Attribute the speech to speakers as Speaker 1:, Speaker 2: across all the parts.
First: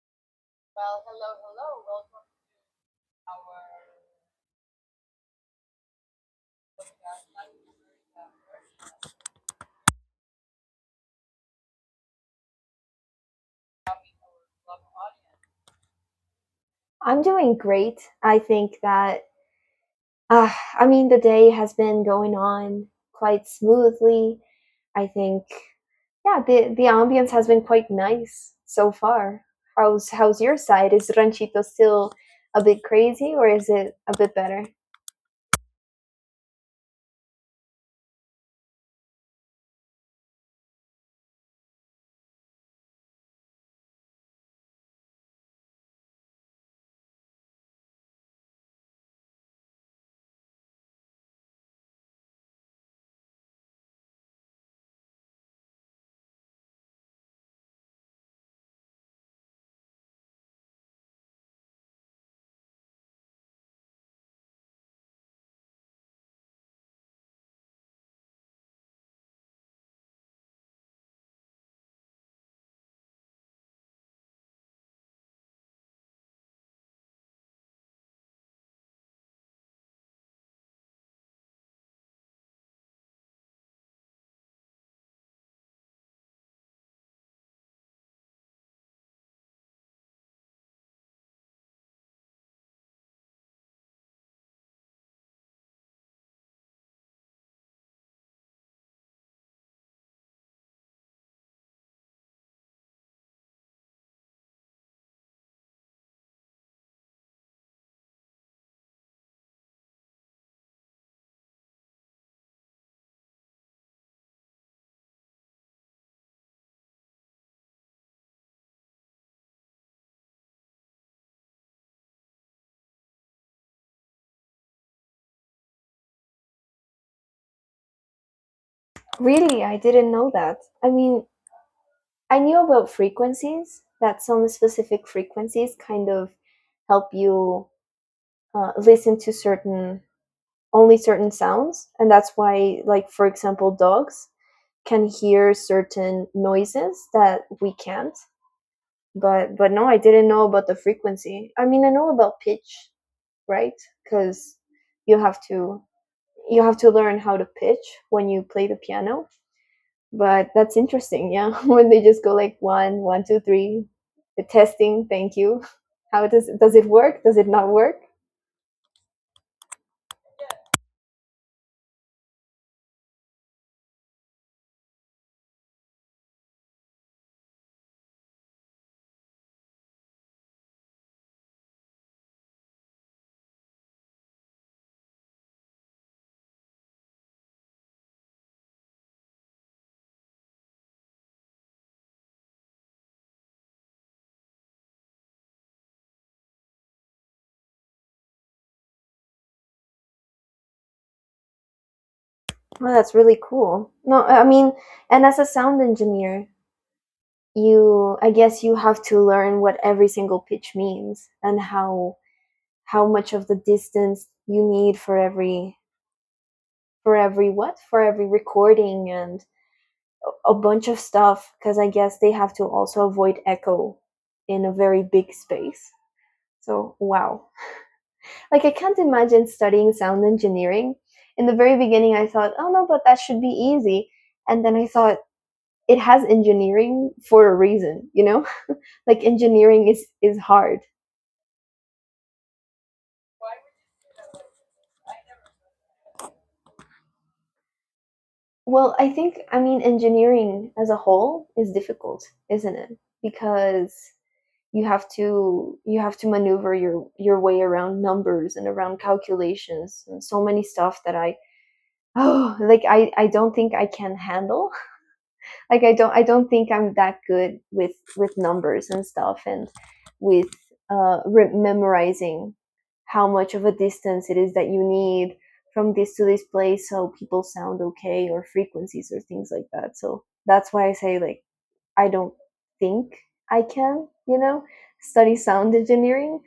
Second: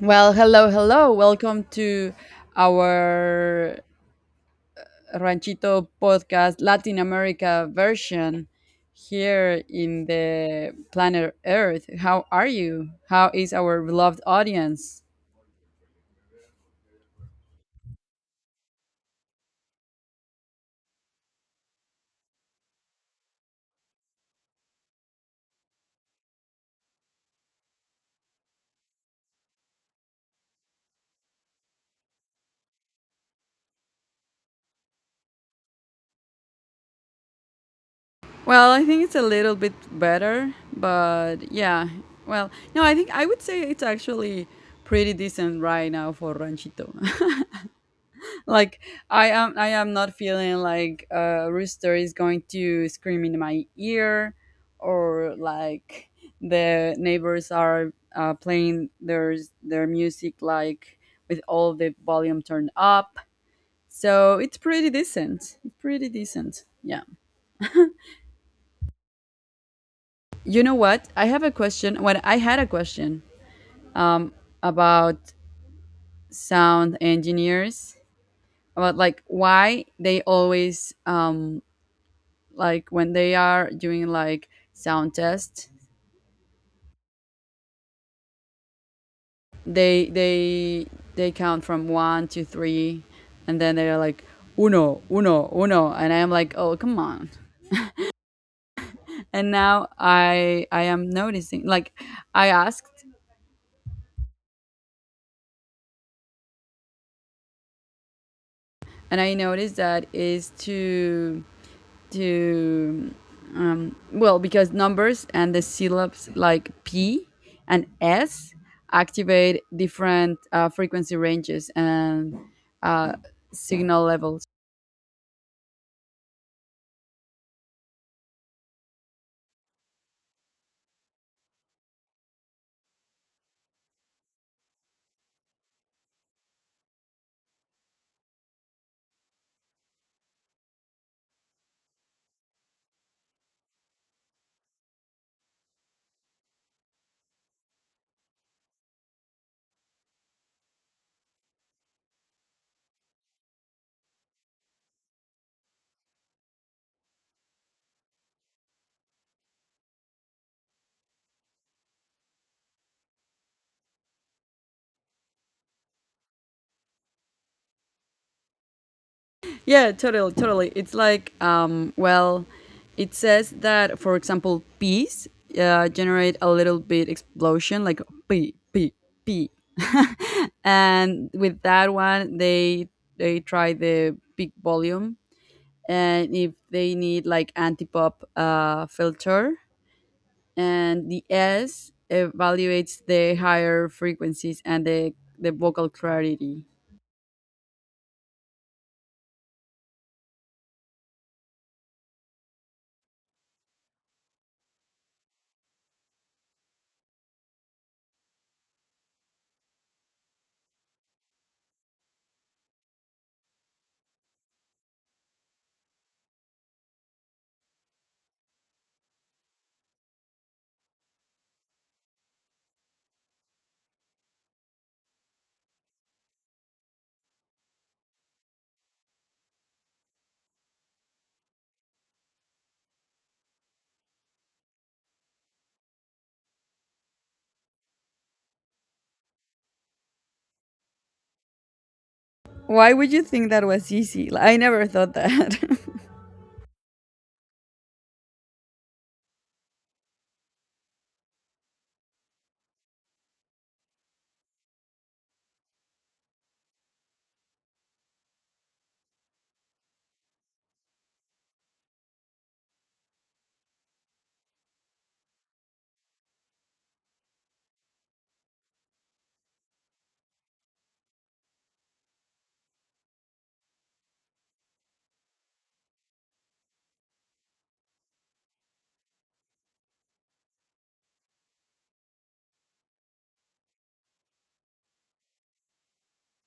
Speaker 1: Well, hello, hello. Welcome to our Ranchito podcast, Latin America version here in the planet Earth. How are you? How is our beloved audience?
Speaker 2: I'm doing great. I think that, the day has been going on quite smoothly. I think, yeah, the ambience has been quite nice so far. How's your side? Is Ranchito still a bit crazy or is it a bit better?
Speaker 1: Well, I think it's a little bit better, but yeah. Well, no, I think I would say it's actually pretty decent right now for Ranchito. Like I am not feeling like a rooster is going to scream in my ear, or like the neighbors are playing their music like with all the volume turned up. So it's pretty decent, pretty decent, yeah. You know what, I have a question, um about sound engineers, about like why they always, like when they are doing like sound tests, they they count from one to three, and then they're like uno, uno, uno, and I'm like, oh come on. And now I am noticing like, I asked, and I noticed that is to, well, because numbers and the syllabes like P and S activate different frequency ranges and uh, signal levels.
Speaker 2: Really, I didn't know that. I mean, I knew about frequencies, that some specific frequencies kind of help you listen to certain only certain sounds, and that's why, like, for example, dogs can hear certain noises that we can't. But no, I didn't know about the frequency. I mean, I know about pitch, right? Because you have to you have to learn how to pitch when you play the piano. But that's interesting, yeah. When they just go like 1 1 2 3, the testing, thank you. How does it work? Does it not work?
Speaker 1: Yeah, totally, totally. It's like, well, it says that, for example, peas generate a little bit explosion, like pee, pee, pee, and with that one, they try the big volume, and if they need like anti-pop filter, and the S evaluates the higher frequencies and the vocal clarity.
Speaker 2: Well, that's really cool. No, I mean, and as a sound engineer, you, I guess, you have to learn what every single pitch means, and how much of the distance you need for every what for every recording, and a bunch of stuff, because I guess they have to also avoid echo in a very big space. So wow, like I can't imagine studying sound engineering. In the very beginning I thought, oh no, but that should be easy. And then I thought, it has engineering for a reason, you know. Like engineering is hard.
Speaker 1: Why would you think that was easy? Like, I never thought that.
Speaker 2: Well, I think, I mean, engineering as a whole is difficult, isn't it? Because you have to maneuver your way around numbers and around calculations and so many stuff that I, oh, like I don't think I can handle, like I don't think I'm that good with numbers and stuff, and with memorizing how much of a distance it is that you need from this to this place so people sound okay, or frequencies or things like that. So that's why I say like I don't think I can, you know, study sound engineering.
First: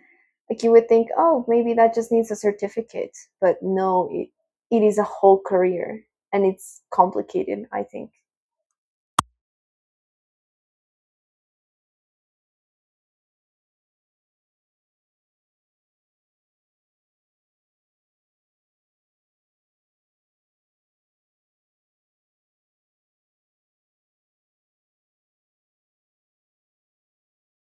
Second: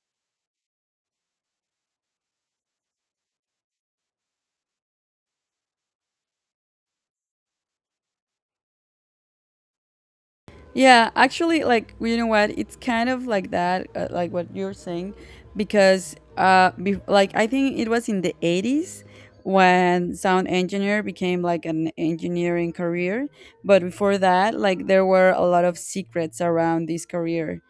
Speaker 2: Like you would think, oh, maybe that just needs a certificate, but no, it is a whole career and it's complicated, I think.
Speaker 1: Yeah, actually, like well, you know what, it's kind of like that, like what you're saying, because like I think it was in the '80s when sound engineer became like an engineering career, but before that, like there were a lot of secrets around this career.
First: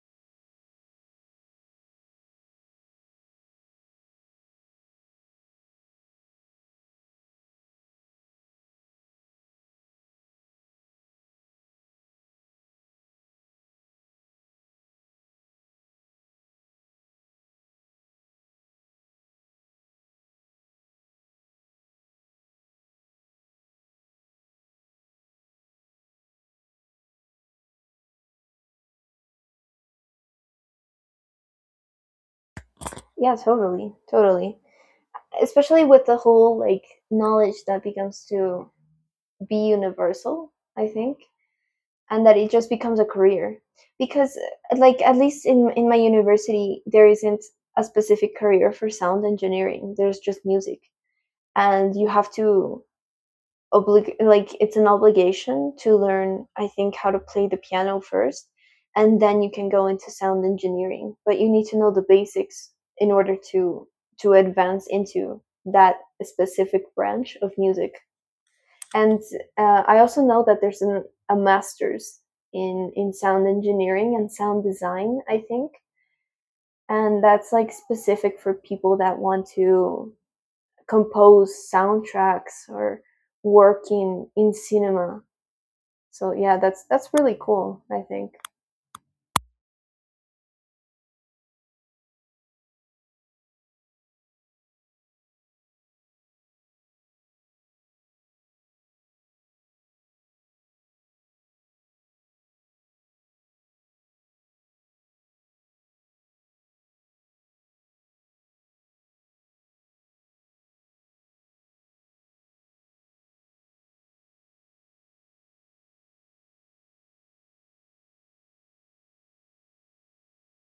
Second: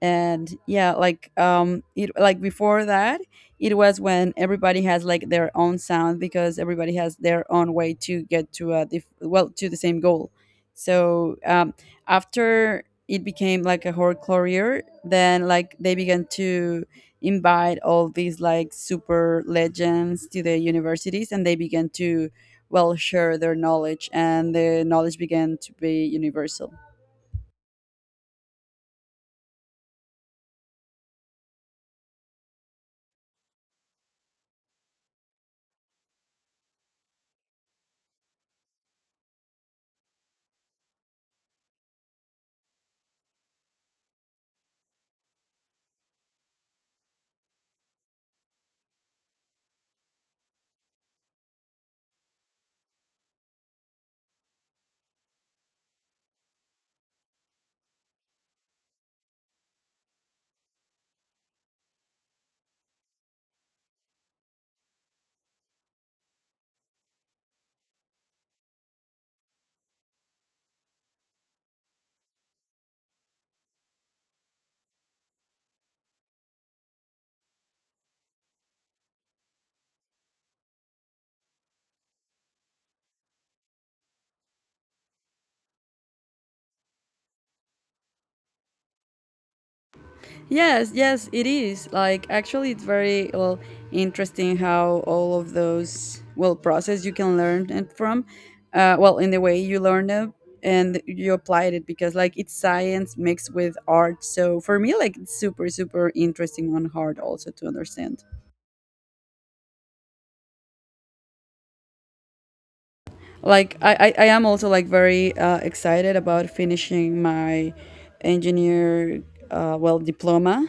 Speaker 1: And yeah, like it, like before that, it was when everybody has like their own sound, because everybody has their own way to get to a well, to the same goal. So after it became like a horror career, then like they began to invite all these like super legends to the universities, and they began to, well, share their knowledge, and the knowledge began to be universal.
Speaker 2: Yeah, totally, totally. Especially with the whole, like, knowledge that becomes to be universal, I think, and that it just becomes a career. Because like, at least in my university there isn't a specific career for sound engineering. There's just music. And you have to oblig like, it's an obligation to learn, I think, how to play the piano first, and then you can go into sound engineering, but you need to know the basics in order to advance into that specific branch of music. And I also know that there's a master's in sound engineering and sound design, I think. And that's like specific for people that want to compose soundtracks or work in cinema. So yeah, that's really cool, I think.
Speaker 1: Yes, yes, it is. Like, actually, it's very well interesting how all of those well process you can learn it from. Well, in the way you learn them and you applied it, because like it's science mixed with art. So for me, like it's super, super interesting on hard also to understand. Like I am also like very excited about finishing my engineer well diploma,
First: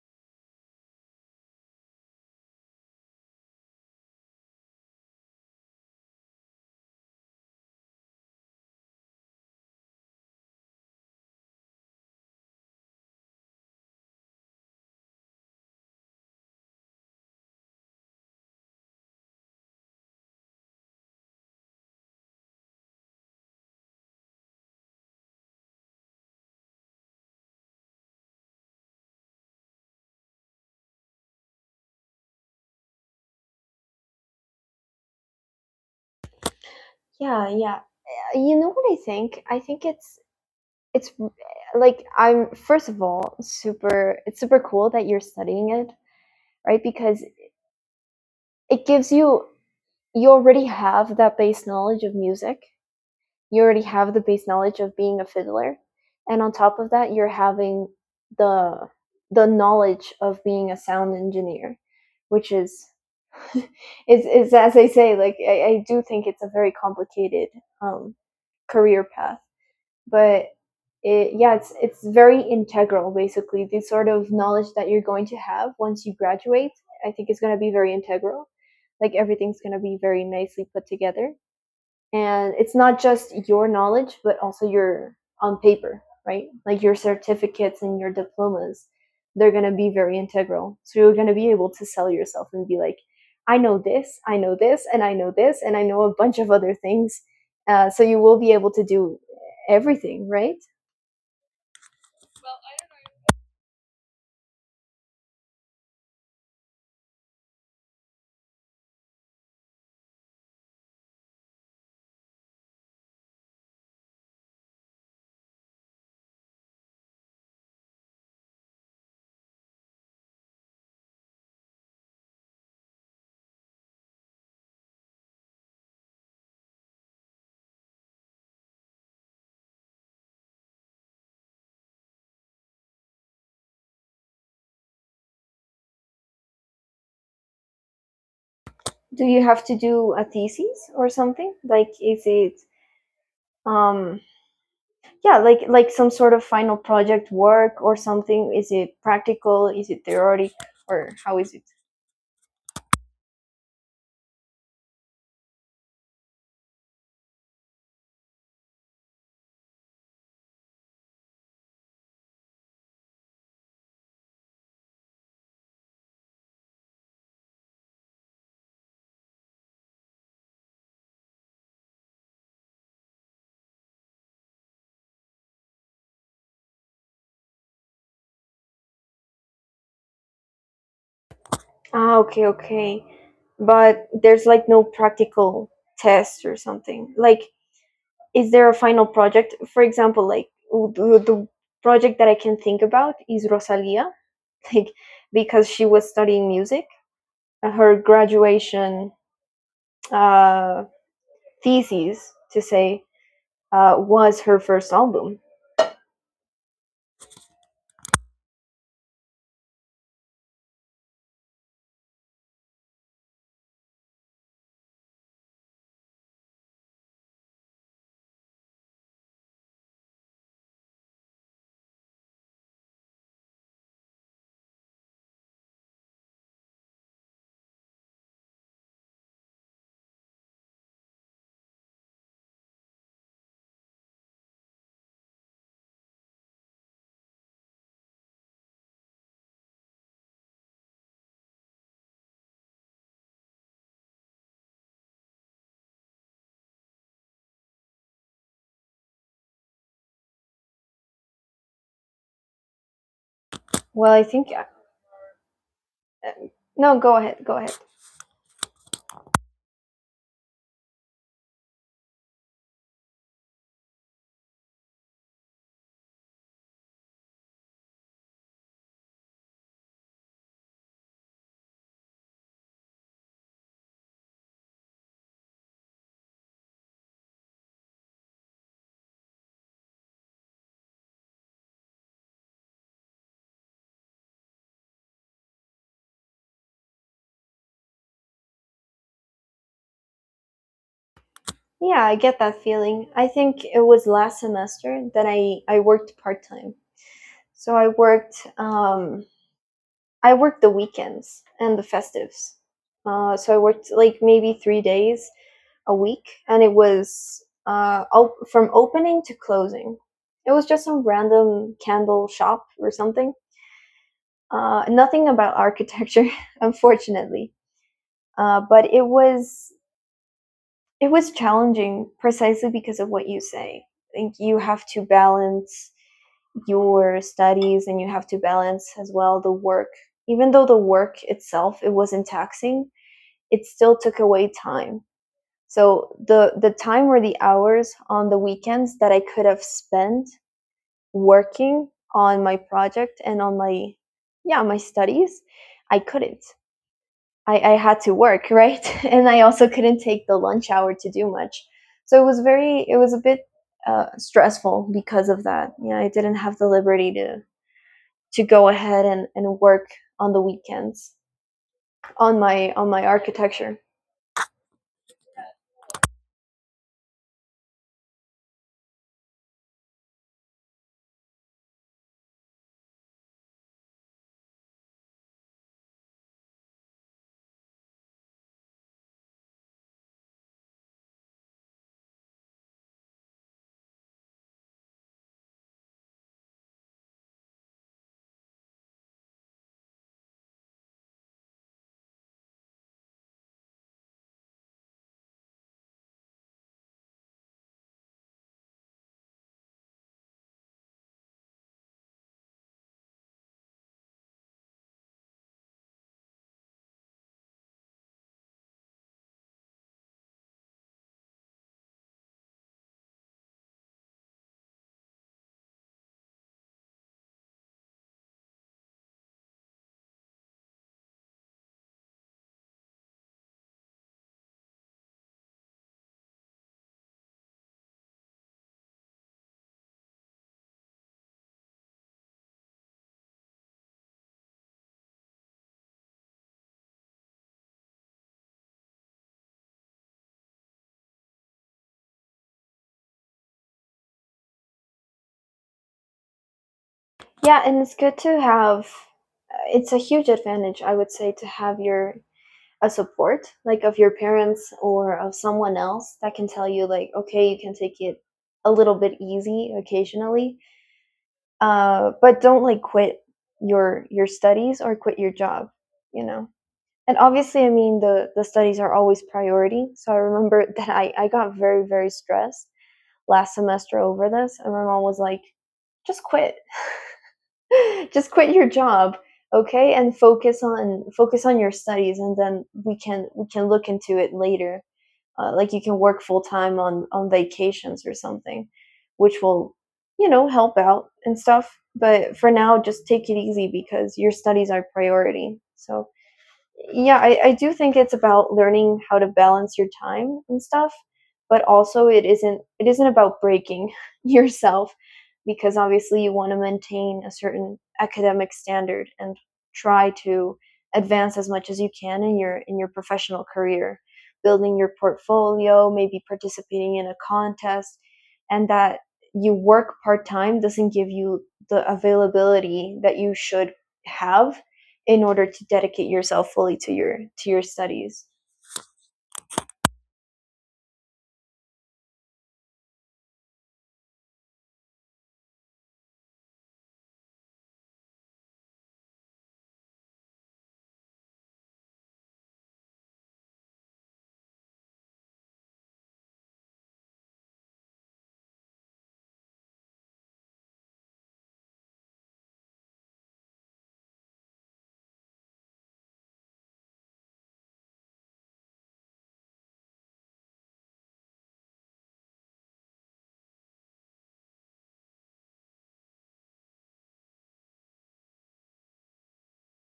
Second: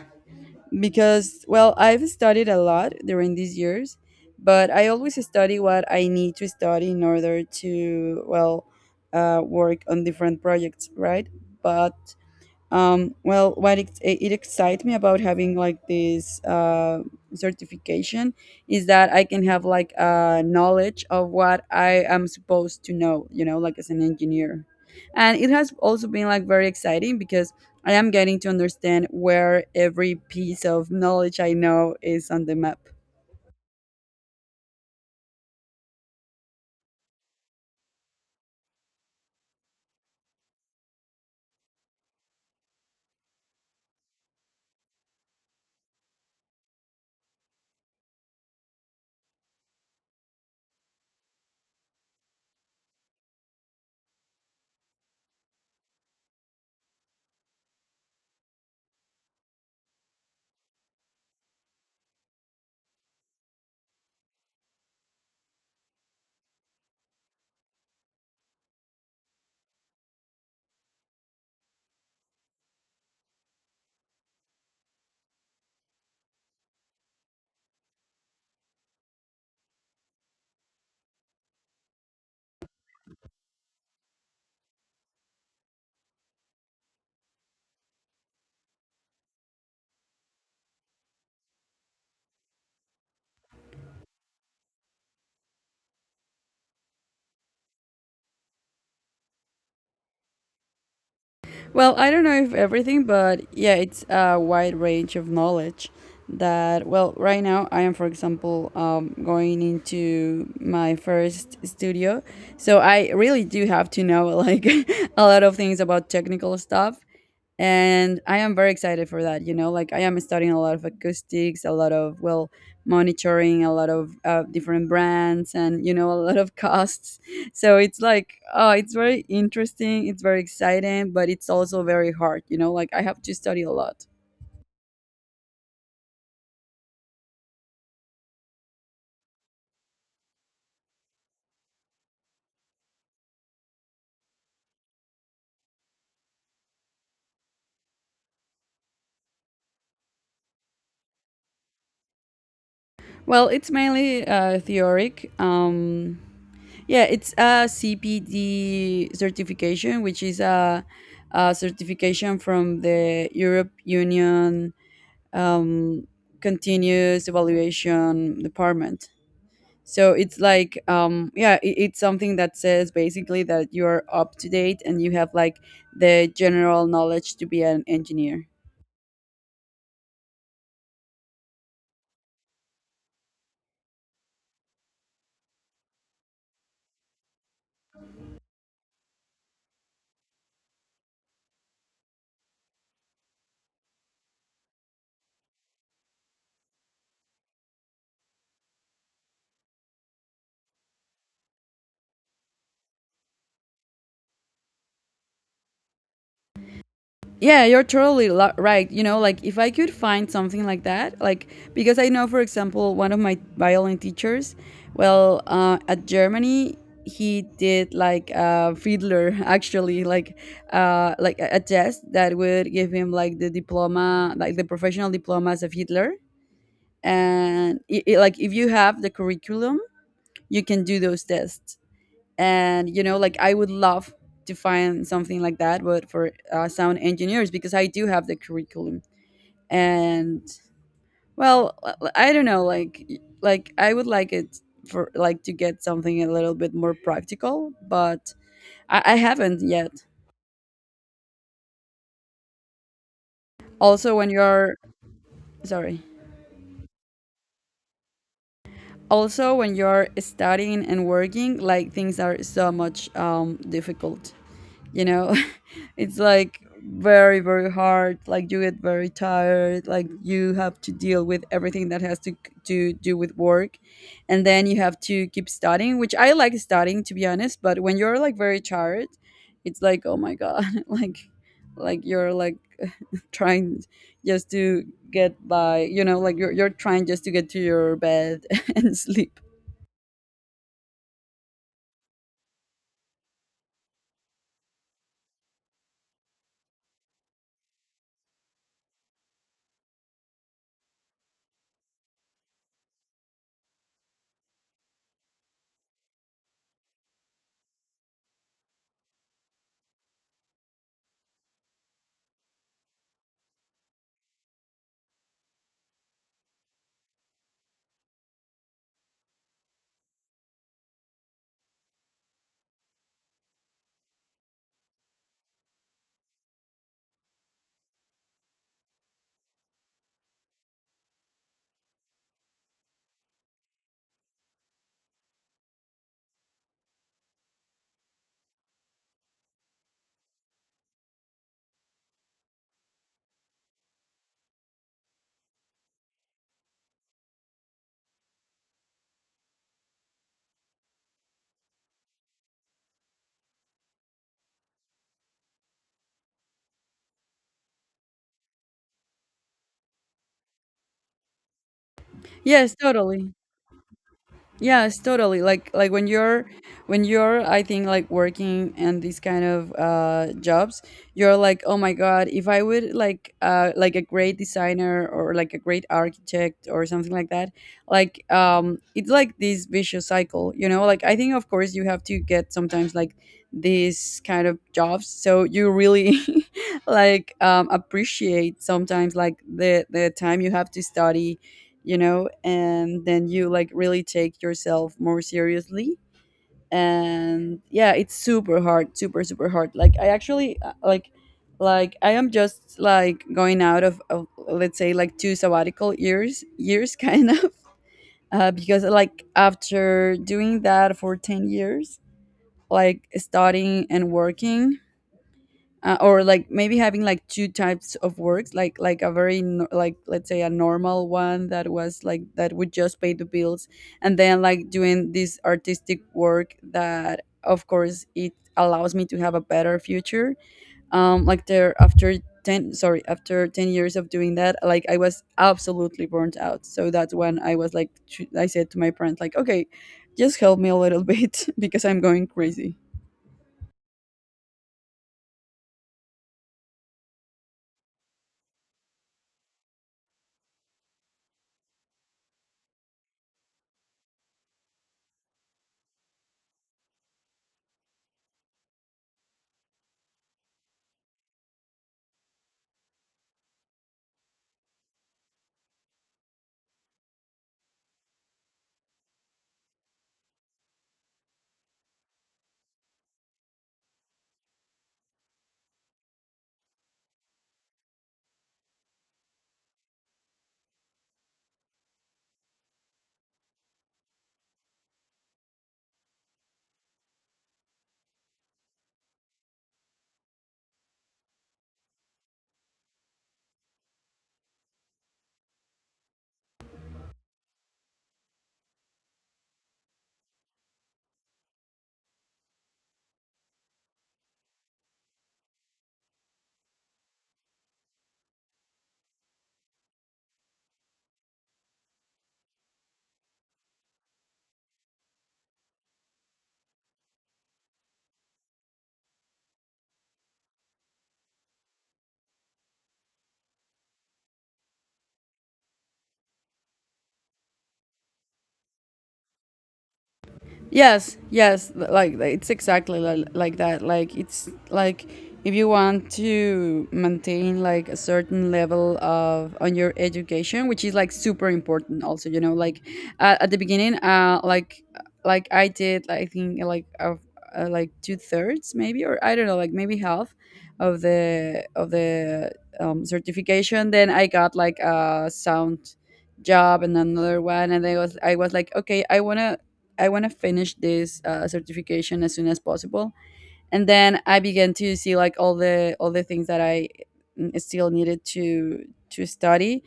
Speaker 1: because well I've studied a lot during these years, but I always study what I need to study in order to, well, work on different projects, right? But well, what it excites me about having like this certification is that I can have like a knowledge of what I am supposed to know, you know, like as an engineer. And it has also been like very exciting because I am getting to understand where every piece of knowledge I know is on the map.
Speaker 2: Yeah, yeah. You know what I think? I think it's like, I'm first of all super, it's super cool that you're studying it, right? Because it gives you, you already have that base knowledge of music, you already have the base knowledge of being a fiddler, and on top of that you're having the the knowledge of being a sound engineer, which is it's, it's, as I say, like I do think it's a very complicated um, career path. But yeah, it's very integral. Basically the sort of knowledge that you're going to have once you graduate, I think, is going to be very integral, like everything's going to be very nicely put together. And it's not just your knowledge, but also your, on paper, right, like your certificates and your diplomas, they're going to be very integral. So you're going to be able to sell yourself and be like, I know this, I know this, and I know this, and I know a bunch of other things. So you will be able to do everything, right?
Speaker 1: Well, I don't know if everything, but yeah, it's a wide range of knowledge that, well, right now I am, for example, going into my first studio. So I really do have to know like a lot of things about technical stuff, and I am very excited for that, you know, like I am studying a lot of acoustics, a lot of, well, monitoring, a lot of different brands, and you know, a lot of costs. So it's like, oh, it's very interesting, it's very exciting, but it's also very hard, you know, like I have to study a lot.
Speaker 2: Do you have to do a thesis or something? Like, is it um yeah, like some sort of final project work or something? Is it practical? Is it theoretic? Or how is it?
Speaker 1: Well, it's mainly theoric. Yeah, it's a CPD certification, which is a certification from the Europe Union, um, Continuous Evaluation Department. So it's like, yeah, it's something that says basically that you're up to date and you have like the general knowledge to be an engineer.
Speaker 2: Ah, okay, okay. But there's like no practical test or something. Like, is there a final project? For example, like the project that I can think about is Rosalia, like, because she was studying music. Her graduation uh, thesis, to say, was her first album.
Speaker 1: Yeah, you're totally right. You know, like if I could find something like that, like because I know, for example, one of my violin teachers, well, at Germany, he did like a fiddler actually, like a test that would give him like the diploma, like the professional diploma as a fiddler. And like if you have the curriculum, you can do those tests. And you know, like I would love to find something like that but for sound engineers, because I do have the curriculum. And, well, I don't know, like like I would like it for like to get something a little bit more practical, but I haven't yet.
Speaker 2: Well,
Speaker 1: Also
Speaker 2: I
Speaker 1: when
Speaker 2: think.
Speaker 1: you're sorry
Speaker 2: No, go ahead, go ahead.
Speaker 1: also when you're studying and working, like things are so much difficult, you know. It's like very, very hard. Like you get very tired, like you have to deal with everything that has to do with work, and then you have to keep studying, which I like studying to be honest, but when you're like very tired, it's like, oh my god. Like you're like trying just to get by, you know, like you're trying just to get to your bed and sleep.
Speaker 2: Yeah, I get that feeling. I think it was last semester that I worked part time. So I worked the weekends and the festives. So I worked like maybe 3 days a week, and it was from opening to closing. It was just some random candle shop or something. Nothing about architecture, unfortunately. But it was it was challenging precisely because of what you say. I think you have to balance your studies, and you have to balance as well the work. Even though the work itself, it wasn't taxing, it still took away time. So the time or the hours on the weekends that I could have spent working on my project and on my, yeah, my studies, I couldn't. I had to work, right? And I also couldn't take the lunch hour to do much. So it was very, it was a bit stressful because of that. You know, I didn't have the liberty to go ahead and work on the weekends on my
Speaker 1: Yes,
Speaker 2: on my
Speaker 1: totally.
Speaker 2: architecture.
Speaker 1: Yes, totally. Like when you're I think like working in these kind of jobs, you're like, "Oh my God, if I would like a great designer or like a great architect or something like that." Like it's like this vicious cycle, you know? Like I think of course you have to get sometimes like these kind of jobs, so you really like appreciate sometimes like the time you have to study, you know, and then you like really take yourself more seriously. And yeah, it's super hard, super super hard. Like I actually, like I am just like going out of, let's say, like two sabbatical years kind of because like after doing that for 10 years, like studying and working, or like maybe having like two types of works, like a very like, let's say, a normal one that was like that would just pay the bills, and then like doing this artistic work that of course it allows me to have a better future. Like there, after 10 sorry after 10 years of doing that, like I was absolutely burnt out. So that's when I was like, I said to my parents, like, okay, just help me a little bit, because I'm going crazy.
Speaker 2: Yeah, and it's good to have. Uh, it's a huge advantage, I would say, to have your, a support, like, of your parents or of someone else that can tell you like, okay, you can take it a little bit easy occasionally, but don't like quit your studies or quit your job, you know. And obviously, I mean, the studies are always priority. So I remember that I got very, very stressed last semester over this, and my mom was like, just quit, just quit your job, okay, and focus on focus on your studies, and then we can look into it later. Like, you can work full time on vacations or something, which will, you know, help out and stuff. But for now, just take it easy because your studies are priority. So yeah, I do think it's about learning how to balance your time and stuff. But also it isn't about breaking yourself. Because obviously you want to maintain a certain academic standard and try to advance as much as you can in your professional career, building your portfolio, maybe participating in a contest, and that you work part-time doesn't give you the availability that you should have in order to dedicate yourself fully to your studies.
Speaker 1: Yes, yes, like, it's exactly like that. Like it's like if you want to maintain like a certain level of on your education, which is like super important. Also, you know, like at the beginning, like I did, I think like of like two thirds maybe, or I don't know, like maybe half of the certification. Then I got like a sound job and another one, and I was like, okay, I want to finish this certification as soon as possible. And then I began to see like all the things that I, mm, still needed to study.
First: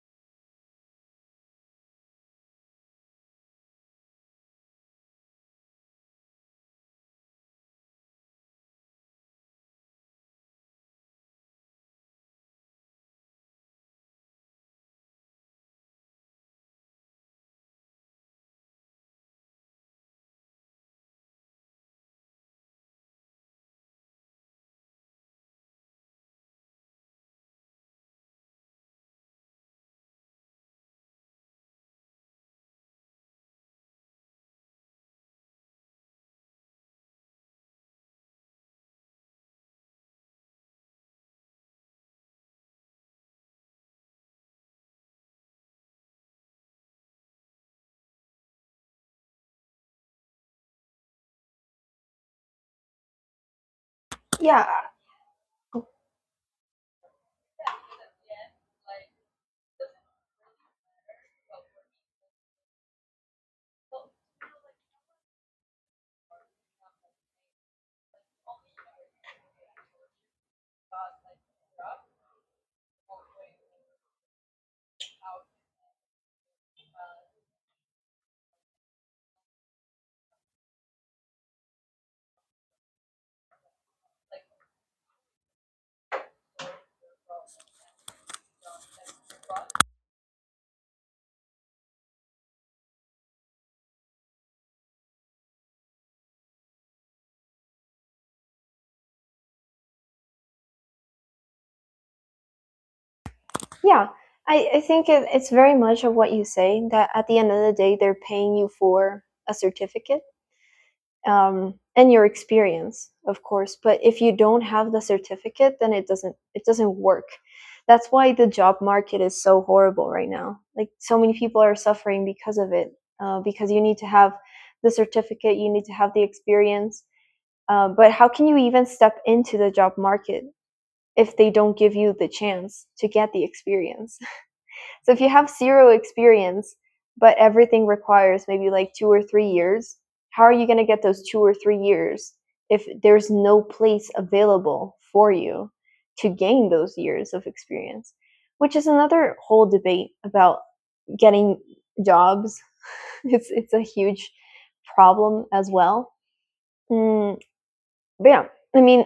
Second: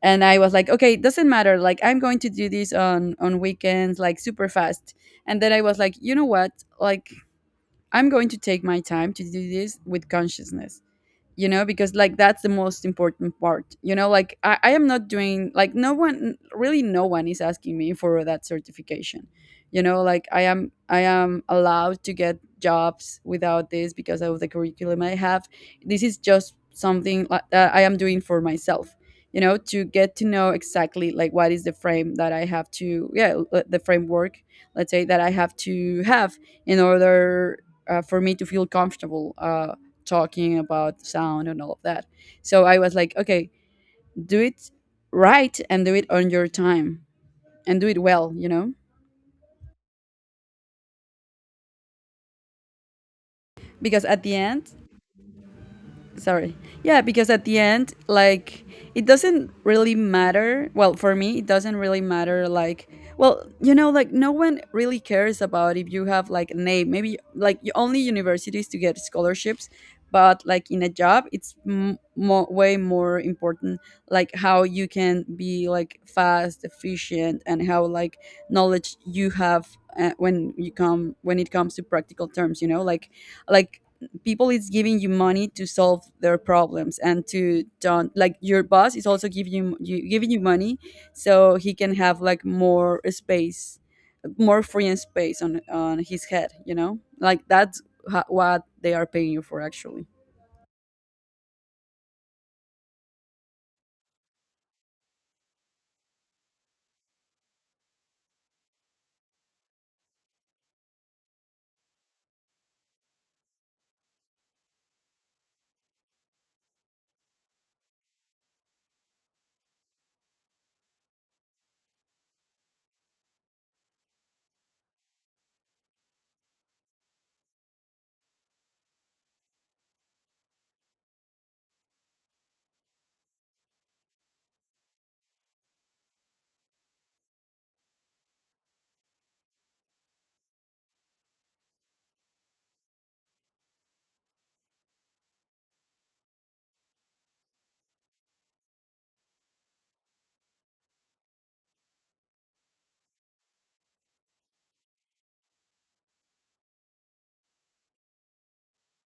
Speaker 1: And I was like, okay, it doesn't matter. Like I'm going to do this on weekends, like super fast. And then I was like, you know what? Like I'm going to take my time to do this with consciousness, you know, because like that's the most important part, you know, like I am not doing like no one really, no one is asking me for that certification. You know, like I am allowed to get jobs without this because of the curriculum I have. This is just something like that I am doing for myself, you know, to get to know exactly like what is the frame that I have to, yeah, the framework, let's say, that I have to have in order, for me to feel comfortable talking about sound and all of that. So I was like, okay, do it right, and do it on your time, and do it well, you know? Because at the
Speaker 2: Yeah,
Speaker 1: end, sorry yeah, because at the end, like, it doesn't really matter. Well, for me, it doesn't really matter. Like, well, you know, like, no one really cares about if you have like a name, maybe like only universities to get scholarships, but like in a job it's way more important, like how you can be like fast, efficient, and how like knowledge you have when you come when it comes to practical terms, you know, like people is giving you money to solve their problems and to don't like your boss is also giving you, giving you money so he can have like more space, more free and space on his head, you know, like that's what they are paying you for actually.
Speaker 2: yeah, I think it's very much of what you say, that at the end of the day they're paying you for a certificate, and your experience, of course. But if you don't have the certificate, then it doesn't work. That's why the job market is so horrible right now. Like, so many people are suffering because of it. Because you need to have the certificate, you need to have the experience. But how can you even step into the job market if they don't give you the chance to get the experience? So if you have zero experience, but everything requires maybe like 2 or 3 years, how are you going to get those 2 or 3 years if there's no place available for you to gain those years of experience? Which is another whole debate about getting jobs. It's a huge problem as well. Mm, but yeah, I mean,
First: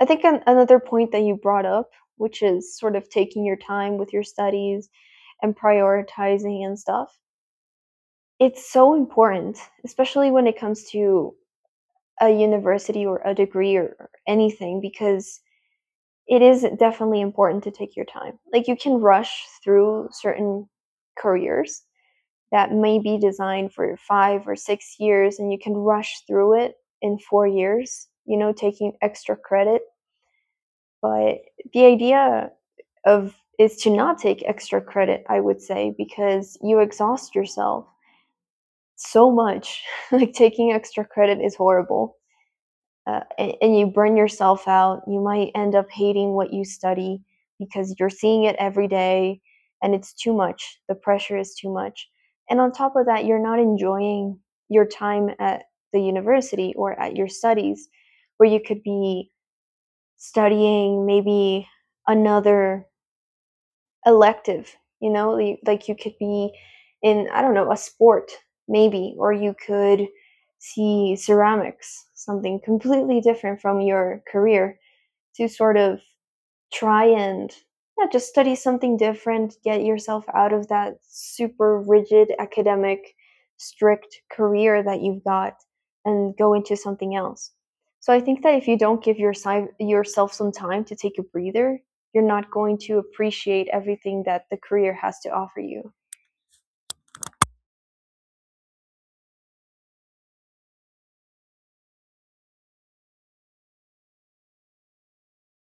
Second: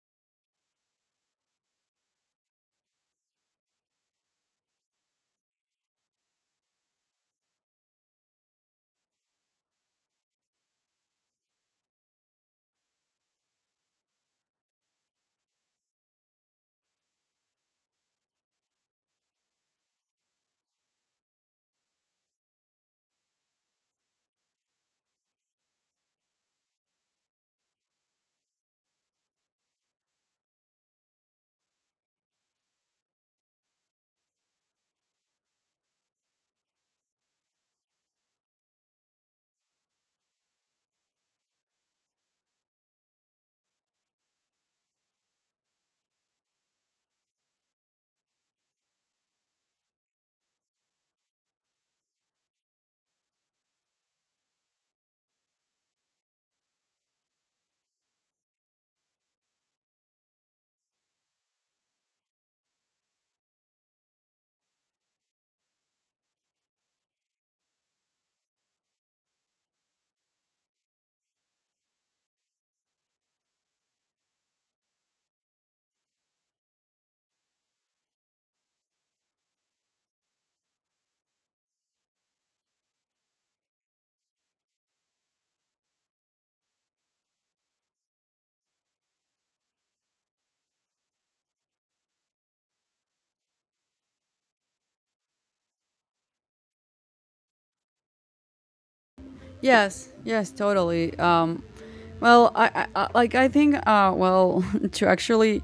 Speaker 2: I think another point that you brought up, which is sort of taking your time with your studies and prioritizing and stuff, it's so important, especially when it comes to a university or a degree or anything, because it is definitely important to take your time. Like, you can rush through certain careers that may be designed for 5 or 6 years, and you can rush through it in 4 years, you know, taking extra credit. But the idea of is to not take extra credit, I would say, because you exhaust yourself so much. Like taking extra credit is horrible. And you burn yourself out. You might end up hating what you study because you're seeing it every day, and it's too much. The pressure is too much. And on top of that, you're not enjoying your time at the university or at your studies where you could be studying maybe another elective, you know, like you could be in, I don't know, a sport maybe, or you could see ceramics, something completely different from your career, to sort of try and, yeah, just study something different, get yourself out of that super rigid academic, strict career that you've got and go into something else. So I think that if you don't give yourself some time to take a breather, you're not going to appreciate everything that the career has to offer you.
Speaker 1: Yes, yes, totally. Um, well I like I think well to actually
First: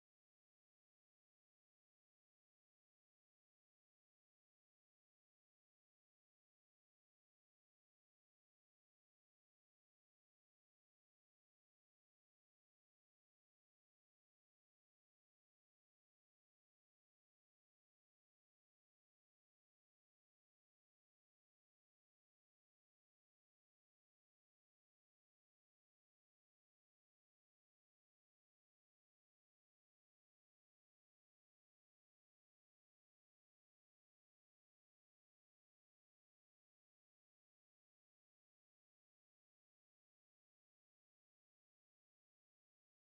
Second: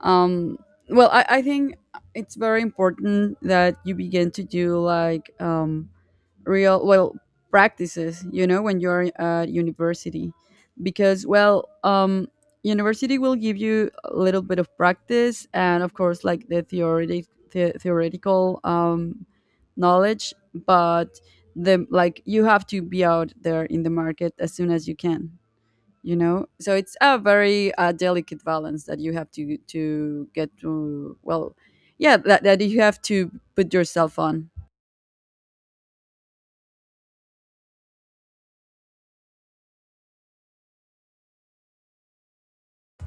Speaker 1: um, well I think it's very important that you begin to do like real well practices, you know, when you're at university, because well university will give you a little bit of practice and of course like the theoretic theoretical knowledge, but the like you have to be out there in the market as soon as you can, you know, so it's a very delicate balance that you have to get to, well, yeah, that you have to put yourself on.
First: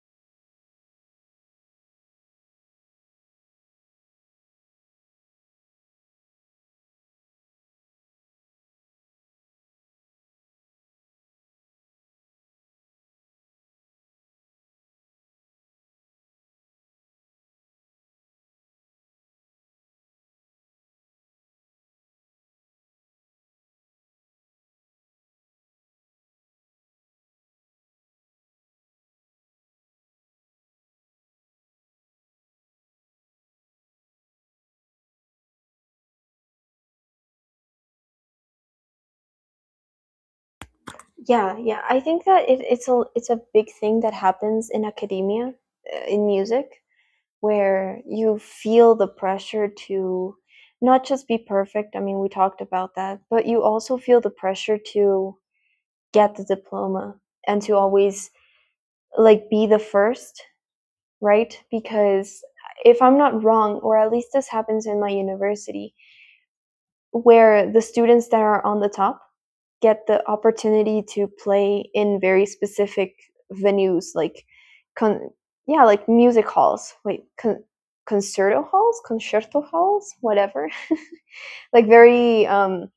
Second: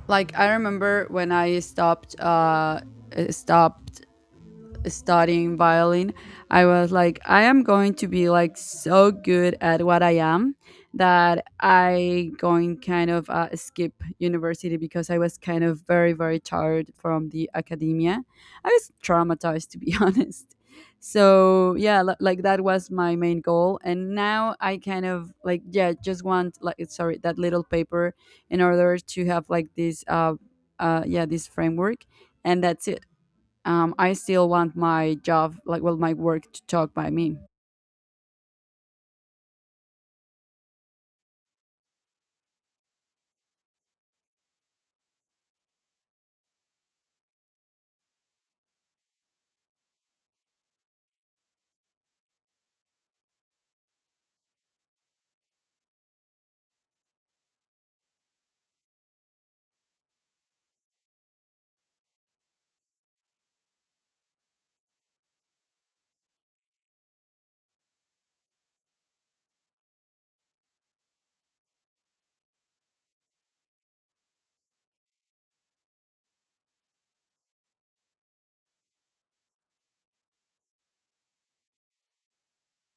Speaker 1: Like I remember when I stopped stopped studying violin, I was like, I am going to be like so good at what I am that I going kind of skip university, because I was kind of very very tired from the academia. I was traumatized to be honest. So yeah, like that was my main goal, and now I kind of like, yeah, just want, like, sorry, that little paper in order to have like this yeah this framework, and that's it. Um, I still want my job, like, well, my work to talk by me.
Speaker 2: Yeah, yeah. I think that it's a it's a big thing that happens in academia, in music, where you feel the pressure to not just be perfect. I mean, we talked about that, but you also feel the pressure to get the diploma and to always like be the first, right? Because if I'm not wrong, or at least this happens in my university, where the students that are on the top get the opportunity to play in very specific venues like con- yeah, like music halls, wait, concerto halls, concerto halls, whatever. Like very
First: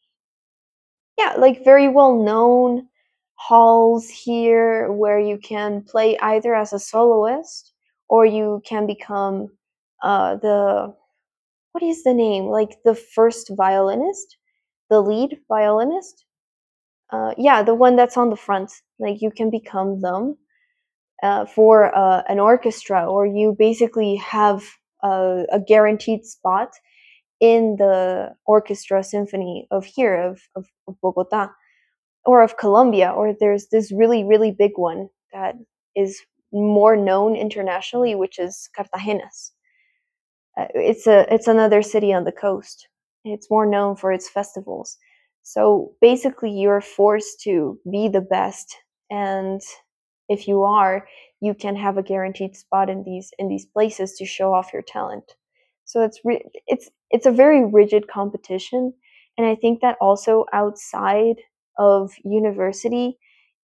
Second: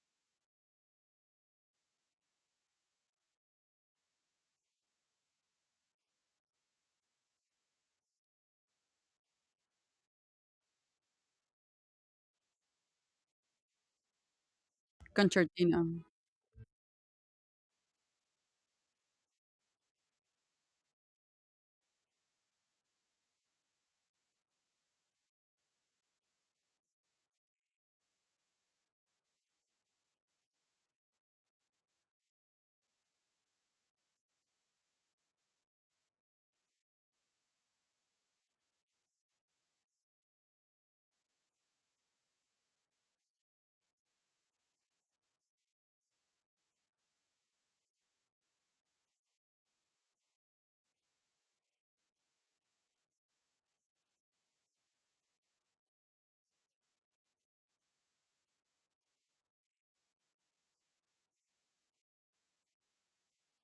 Speaker 2: yeah, like very well known halls here, where you can play either as a soloist, or you can become the, what is the name, like the first violinist, the lead
Speaker 1: Concertina.
Speaker 2: violinist, yeah, the one that's on the front. Like you can become them, for an orchestra, or you basically have a guaranteed spot in the orchestra symphony of here, of Bogota, or of Colombia. Or there's this really really big one that is more known internationally, which is Cartagena's, it's a, it's another city on the coast. It's more known for its festivals. So basically, you're forced to be the best, and if you are, you can have a guaranteed spot in these, in these places to show off your talent. So it's a very rigid competition, and I think that also outside of university,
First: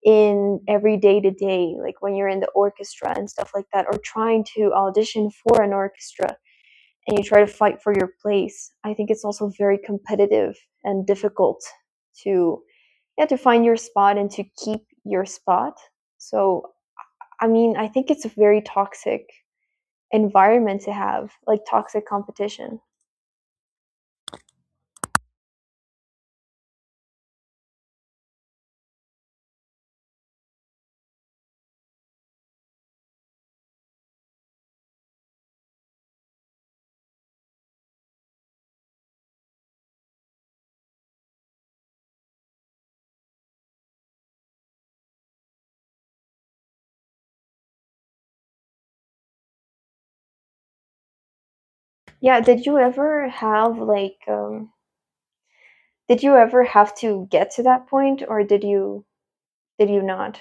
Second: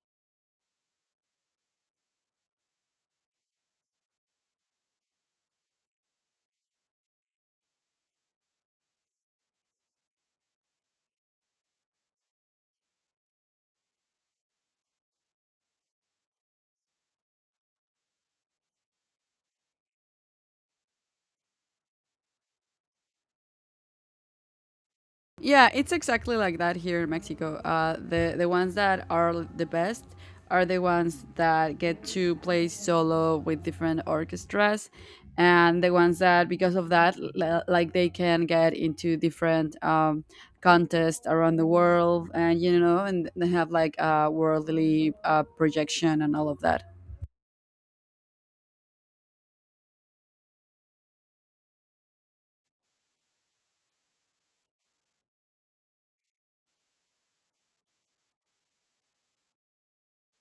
Speaker 2: in every day to day, like when you're in the orchestra and stuff like that, or trying to audition for an orchestra, and you try to fight for your place, I think it's also very competitive and difficult to, yeah, to find your spot and to keep your spot. So, I mean, I think it's a very toxic environment to have, like toxic competition.
Speaker 1: Yeah, it's exactly like that here in Mexico. The ones that are the best are the ones that get to play solo with different orchestras, and the ones that because of that, like they can get into different um contests around the world, and, you know, and they have like a worldly projection and all of that.
Speaker 2: Yeah, did you ever have like did you ever have to get to that point, or did you, did you not?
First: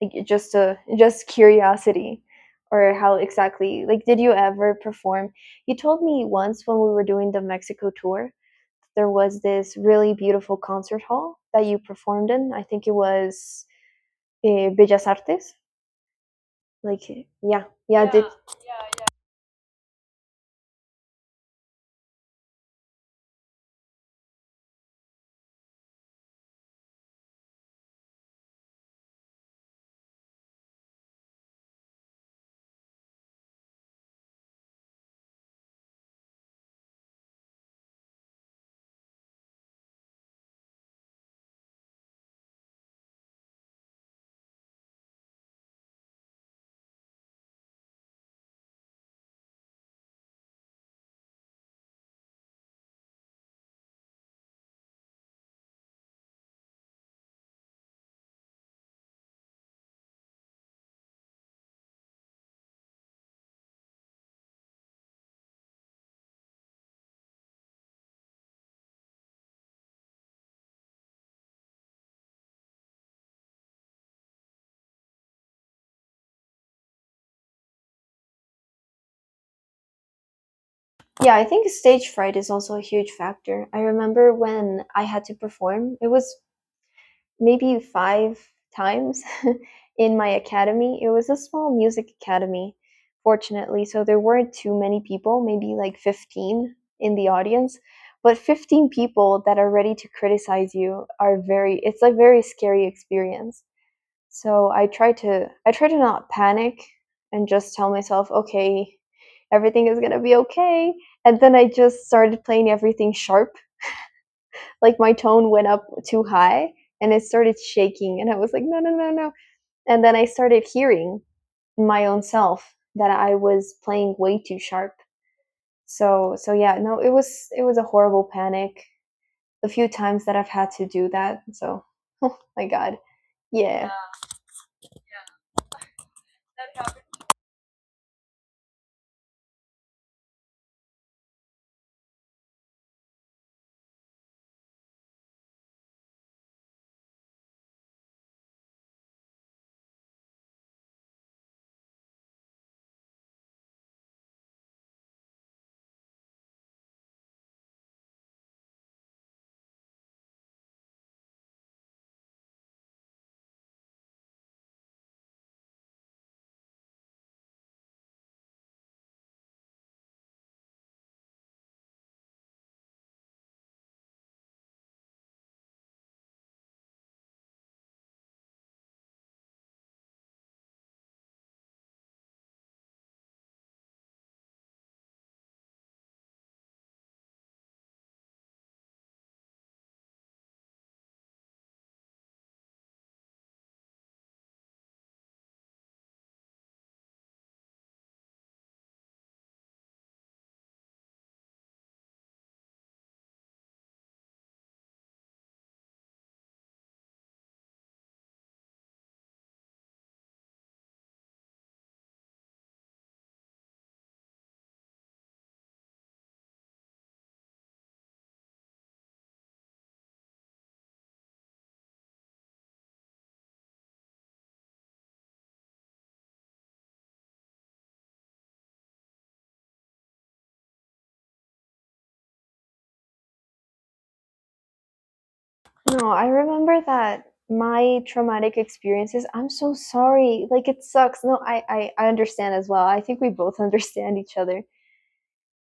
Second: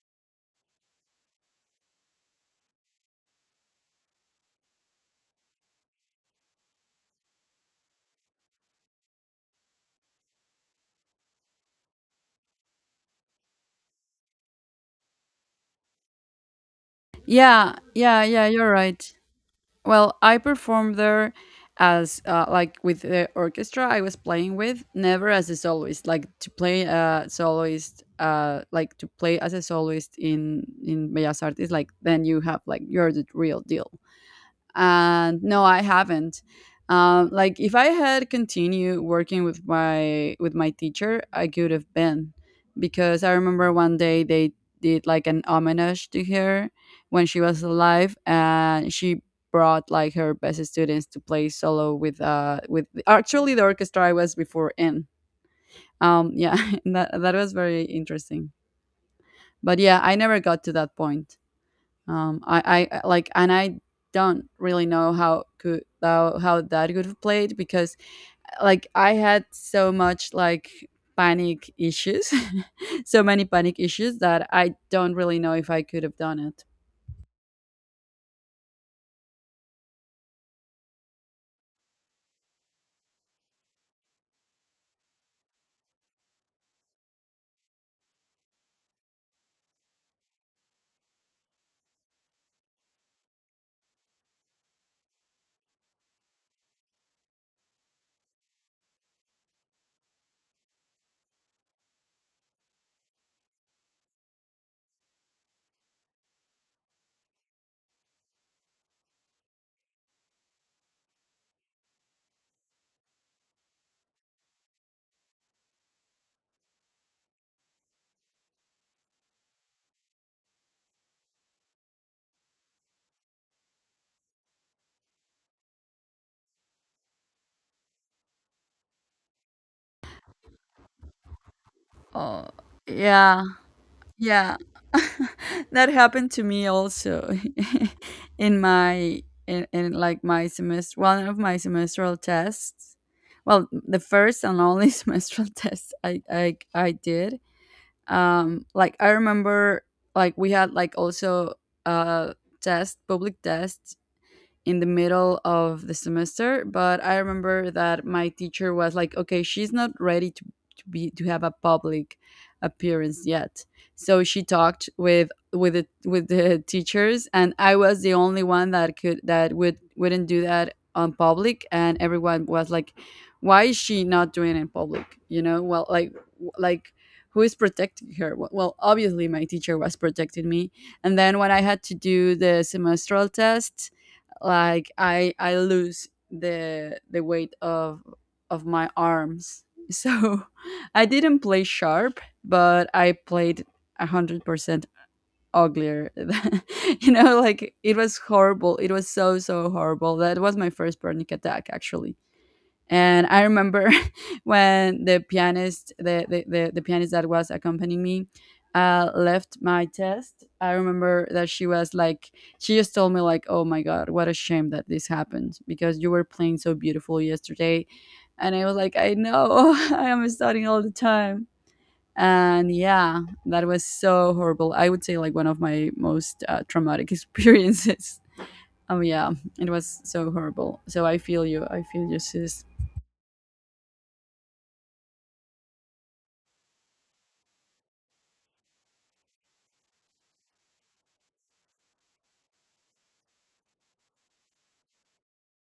Speaker 2: Like just a, just curiosity, or how exactly, like did you ever perform? You told me once when we were doing the Mexico tour there was this really beautiful concert hall that you performed in. I think it was, Bellas Artes, like, yeah,
Speaker 1: Yeah,
Speaker 2: yeah,
Speaker 1: yeah,
Speaker 2: did.
Speaker 1: yeah. You're right. Well, I performed there as like with the orchestra I was playing with, never as a soloist. Like to play a soloist, like to play as a soloist in Bellas Artes, like then you have like you're the real deal. And no, I haven't. Um, like if I had continued working with my teacher, I could have been, because I remember one day they did like an homage to her when she was alive, and she brought like her best students to play solo with actually the orchestra I was before in. Um, yeah, that was very interesting. But yeah, I never got to that point. Um, I like, and I don't really know how could how that could have played, because like I had so much like panic issues, so many panic issues that I don't really know if I could have done it.
Speaker 2: Yeah, I think stage fright is also a huge factor. I remember when I had to perform it was maybe five times. In my academy. It was a small music academy, fortunately, so there weren't too many people, maybe like 15 in the audience. But 15 people that are ready to criticize you are very, it's a very scary experience. So I try to not panic and just tell myself, okay, everything is going to be okay. And then I just started playing everything sharp, like my tone went up too high and it started shaking, and I was like, no, no, no, no. And then I started hearing my own self that I was playing way too sharp. So yeah, no, it was a horrible panic the few times that I've had to do that. So oh
Speaker 1: Oh,
Speaker 2: my god.
Speaker 1: yeah,
Speaker 2: Yeah,
Speaker 1: yeah. That happened to me also in my in like my semester, one of my semestral tests. Well, the first and only semestral test I did. Um, like I remember like we had like also uh test, public tests in the middle of the semester, but I remember that my teacher was like, okay, she's not ready to be to have a public appearance yet. So she talked with the with the teachers, and I was the only one that could that would wouldn't do that on public, and everyone was like, why is she not doing it in public, you know, well, like who is protecting her. Well, well, obviously my teacher was protecting me, and then when I had to do the semestral test, like I lose the weight of my arms, so I didn't play sharp, but I played 100% uglier, you know, like it was horrible, it was so so horrible. That was my first panic attack actually. And I remember when the pianist, the pianist that was accompanying me, left my test. I remember that she was like, she just told me like, "Oh my god, what a shame that this happened, because you were playing so beautiful yesterday." And I was like, "I know, I am studying all the time." And yeah, that was so horrible. I would say like one of my most traumatic experiences. Yeah, it was so horrible. So I feel you. I feel you, sis.
Speaker 2: no, I remember that my traumatic experiences, I'm so sorry, like it sucks. No, I understand as well. I think we both understand each other.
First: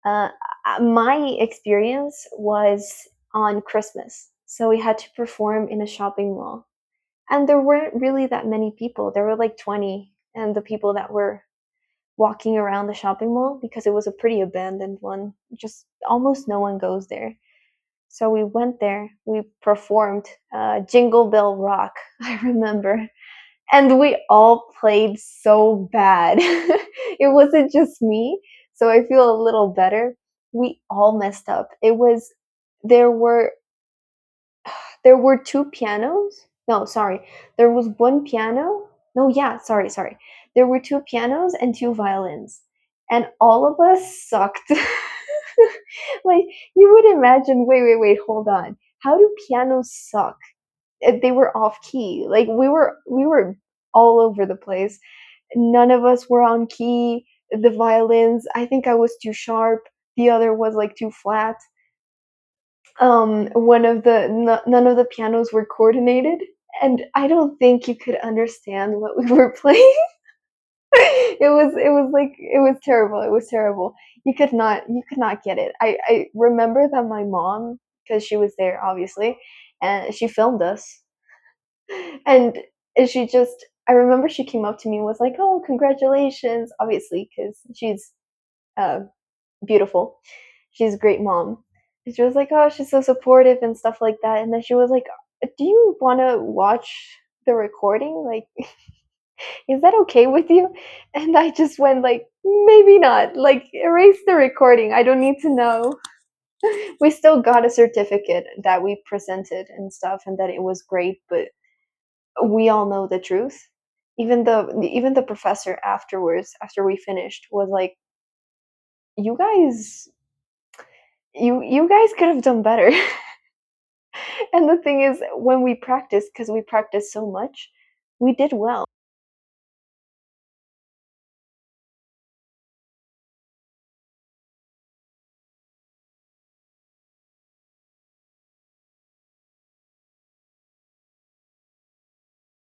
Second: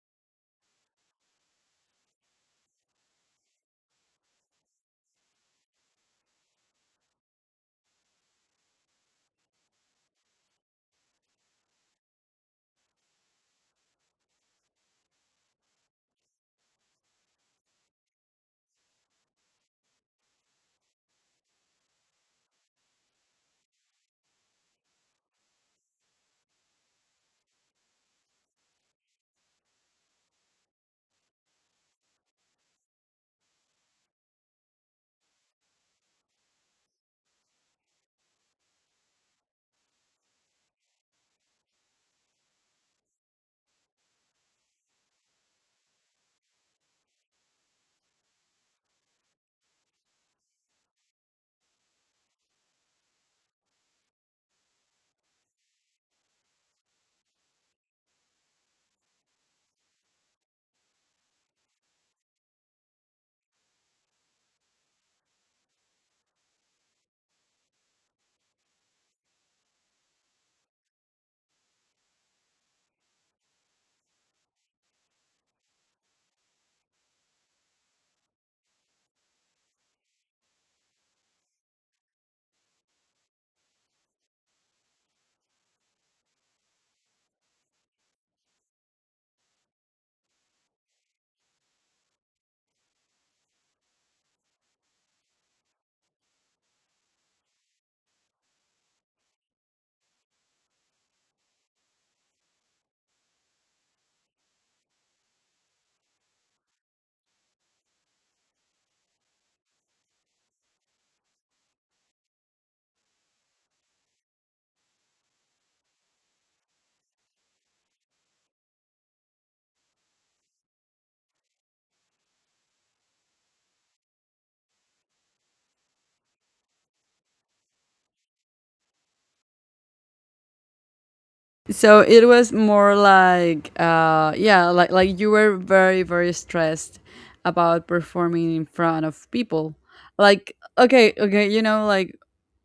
Speaker 2: Uh, my experience was on Christmas. So we had to perform in a shopping mall. And there weren't really that many people. There were like 20, and the people that were walking around the shopping mall, because it was a pretty abandoned one. Just almost no one goes there. So we went there, we performed, Jingle Bell Rock, I remember, and we all played so bad. It wasn't just me, so I feel a little better. We all messed up. It was, there were, there were two pianos. No, sorry. There was one piano. No, yeah, sorry, sorry. There were two pianos and two violins. And all of us sucked. Like you would imagine, wait, wait, wait, hold on. How do pianos suck? They were off key. Like we were all over the place. None of us were on key. The violins, I think I was too sharp. The other was like too flat. One of the none of the pianos were coordinated, and I don't think you could understand what we were playing. It was like it was terrible. It was terrible. You could not get it. I remember that my mom, because she was there obviously, and she filmed us, and she just, I remember she came up to me and was like, "Oh, congratulations!" Obviously, because she's, uh, beautiful. She's a great mom. And she was like, oh, she's so supportive and stuff like that. And then she was like, do you want to watch the recording? Like, is that okay with you? And I just went like, maybe not. Like, erase the recording. I don't need to know. We still got a certificate that we presented and stuff, and that it was great. But we all know the truth. Even the professor afterwards, after we finished, was like, you guys, you guys could have done better. And the thing is, when we practiced, because we practiced so much, we did well.
Speaker 1: So it was more like, yeah, like you were very very stressed about performing in front of people. Like, okay, okay, you know,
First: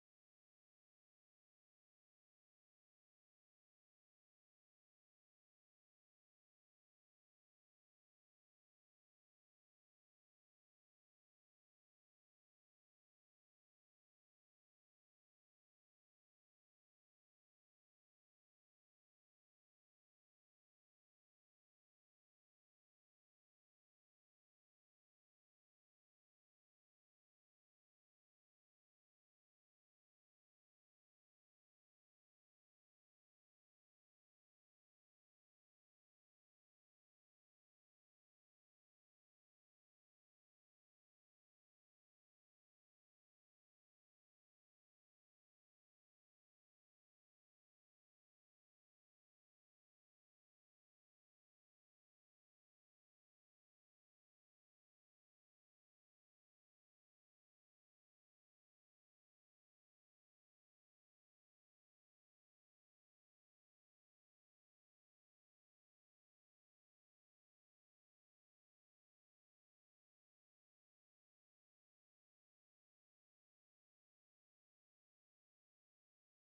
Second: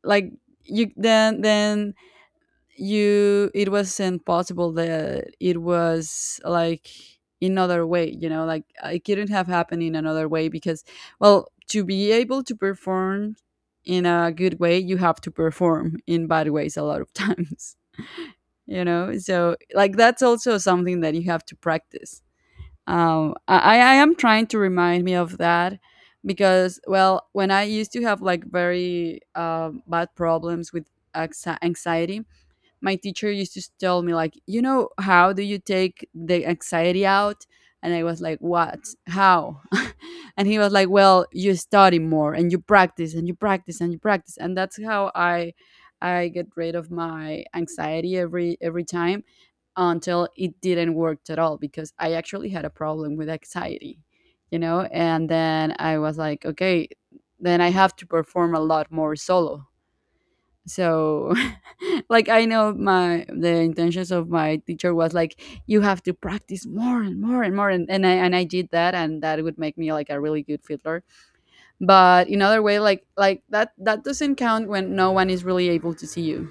Speaker 1: like you then you it wasn't possible that it was like another way. You know, like it couldn't have happened in another way, because, well, to be able to perform in a good way, you have to perform in bad ways a lot of times, you know, so like that's also something that you have to practice. Um, I am trying to remind me of that, because well when I used to have like very bad problems with anxiety, my teacher used to tell me like, you know how do you take the anxiety out? And I was like, what? How? And he was like, well, you study more and you practice and you practice and you practice, and that's how I get rid of my anxiety every time. Until it didn't work at all, because I actually had a problem with anxiety, you know? And then I was like, okay, then I have to perform a lot more solo. So like I know my the intentions of my teacher was like you have to practice more and more and more, and I did that, and that would make me like a really good fiddler. But in other way like that that doesn't count when no one is really able to see you.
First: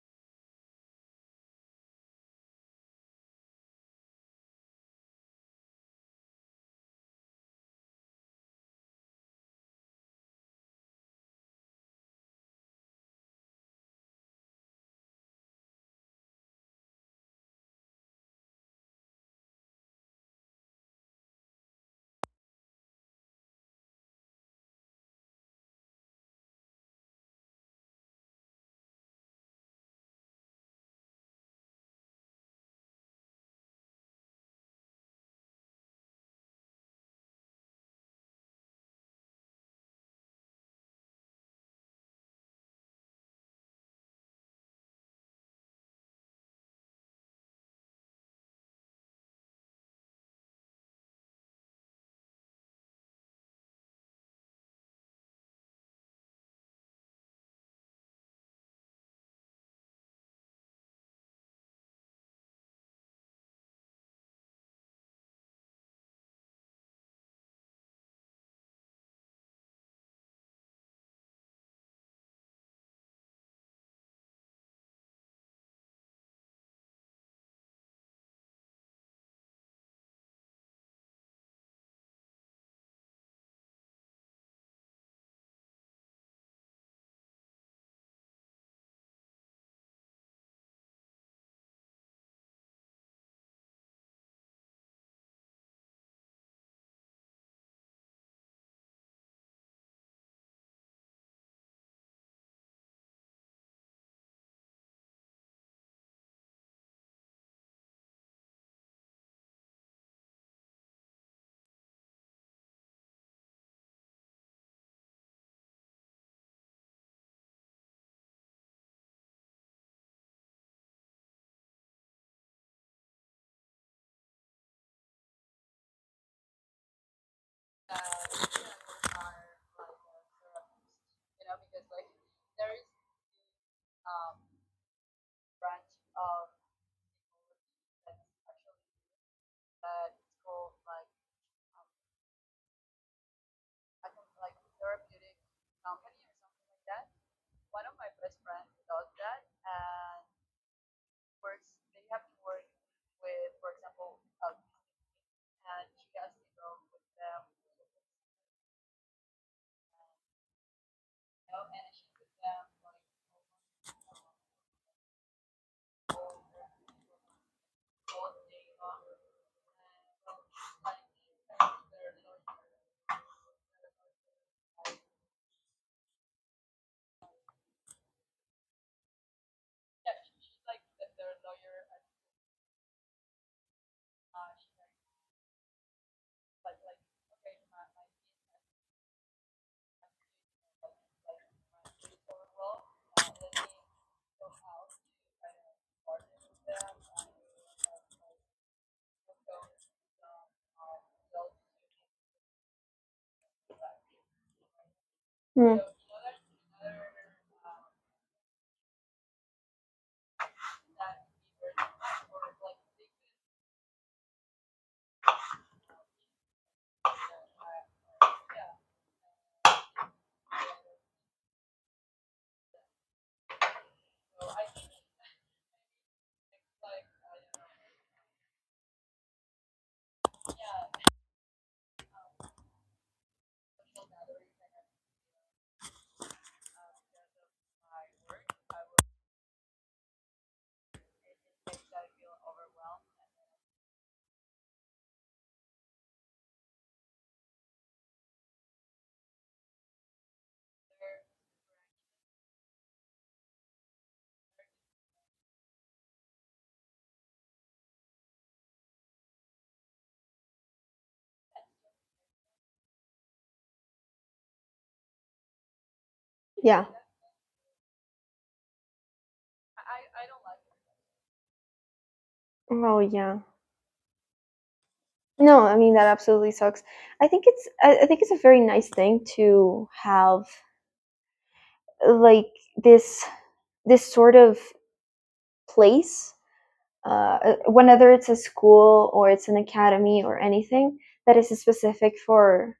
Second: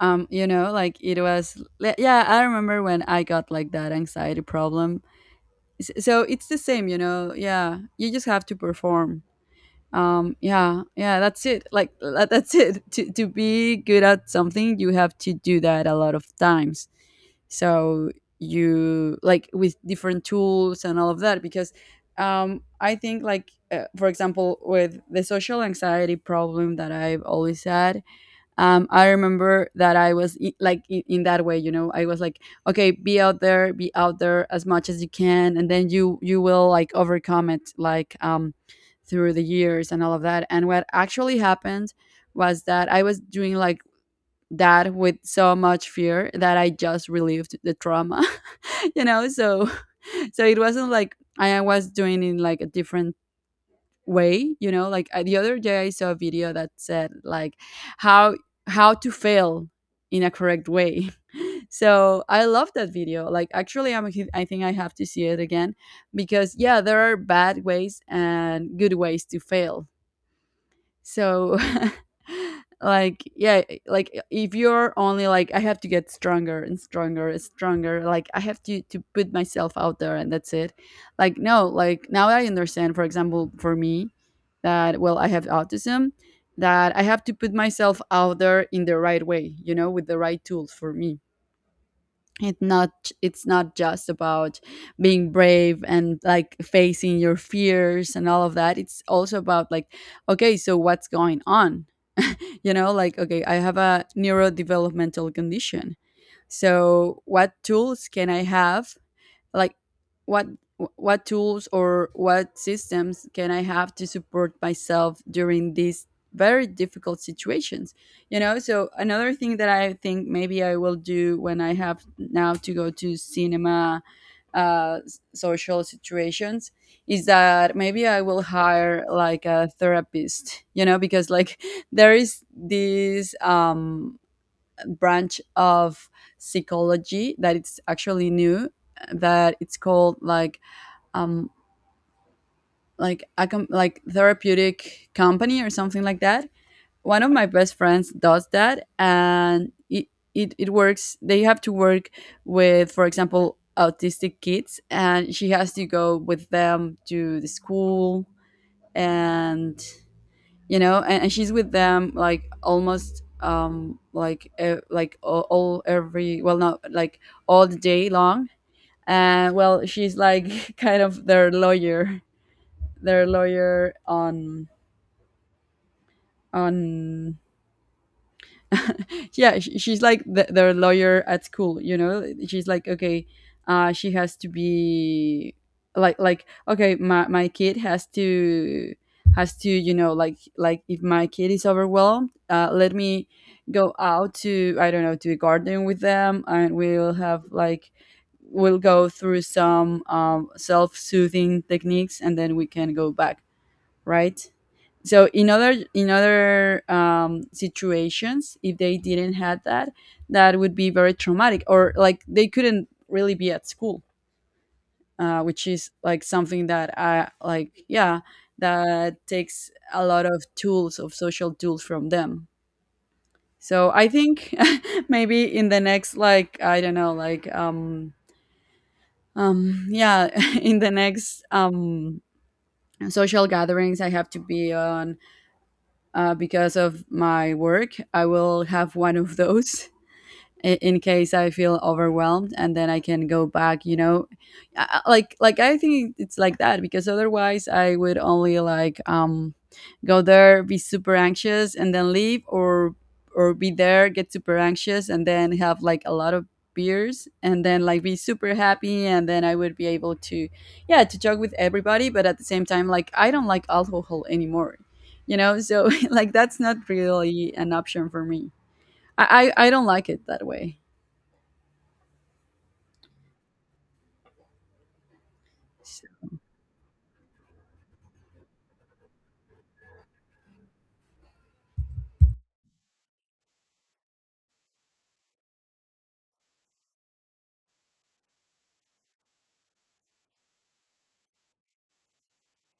Speaker 1: Um, you know, like it was yeah I remember when I got like that anxiety problem. So it's the same, you know, yeah, you just have to perform. Um, yeah, yeah, that's it. Like that's it, to be good at something, you have to do that a lot of times. So you like with different tools and all of that, because I think like for example with the social anxiety problem that I've always had. Um, I remember that I was like in that way, you know, I was like, okay, be out there as much as you can, and then you will like overcome it, like um through the years and all of that. And what actually happened was that I was doing like that with so much fear that I just relieved the trauma, you know. So so it wasn't like I was doing in like a different way, you know, like the other day I saw a video that said like, how how to fail in a correct way. So I love that video. Like actually I'm I think I have to see it again, because yeah there are bad ways and good ways to fail. So like yeah like if you're only like I have to get stronger and stronger and stronger, like I have to put myself out there and that's it. Like no, like now I understand, for example for me, that well I have autism, that I have to put myself out there in the right way, you know, with the right tools for me. It's not it's not just about being brave and like facing your fears and all of that. It's also about like, okay, so what's going on? You know, like, okay, I have a neurodevelopmental condition, so what tools can I have, like what what tools or what systems can I have to support myself during these very difficult situations, you know. So another thing that I think maybe I will do when I have now to go to cinema, social situations, is that maybe I will hire like a therapist, you know, because like there is this branch of psychology that it's actually new, that it's called um like a like therapeutic company or something like that. One of my best friends does that, and it works. They have to work with, for example, autistic kids, and she has to go with them to the school and you know, and she's with them like almost like all every, well, not like all the day long. And well she's like kind of their lawyer, their lawyer on on yeah sh she's like their lawyer at school, you know. She's like, okay, she has to be like okay, my kid has to you know, like if my kid is overwhelmed, let me go out to, I don't know, to a garden with them, and we'll have like we'll go through some self-soothing techniques, and then we can go back, right. So in
Speaker 2: Mm,
Speaker 1: other um situations, if they didn't have that, that would be very traumatic, or like they couldn't really be at school, which is like something that I like, yeah, that takes a lot of tools, of social tools from them. So I think maybe in the next, like I don't know, like yeah in the next social gatherings I have to be on, because of my work, I will have one of those, in case I feel overwhelmed, and then I can go back. You know, like I think it's like that because otherwise I would only like go there, be super anxious, and then leave, or be there, get super anxious, and then have like a lot of beers, and then like be super happy, and then I would be able to, yeah, to talk with everybody. But at the same time, like I don't like alcohol anymore, you know. So like that's not
Speaker 2: yeah.
Speaker 1: really an option for me. I don't like it that way.
Speaker 2: Oh, yeah. No, I mean that absolutely sucks. I think it's, I think it's a very nice thing to have, like this this sort of place, whether it's a school or it's an academy or anything that is specific for,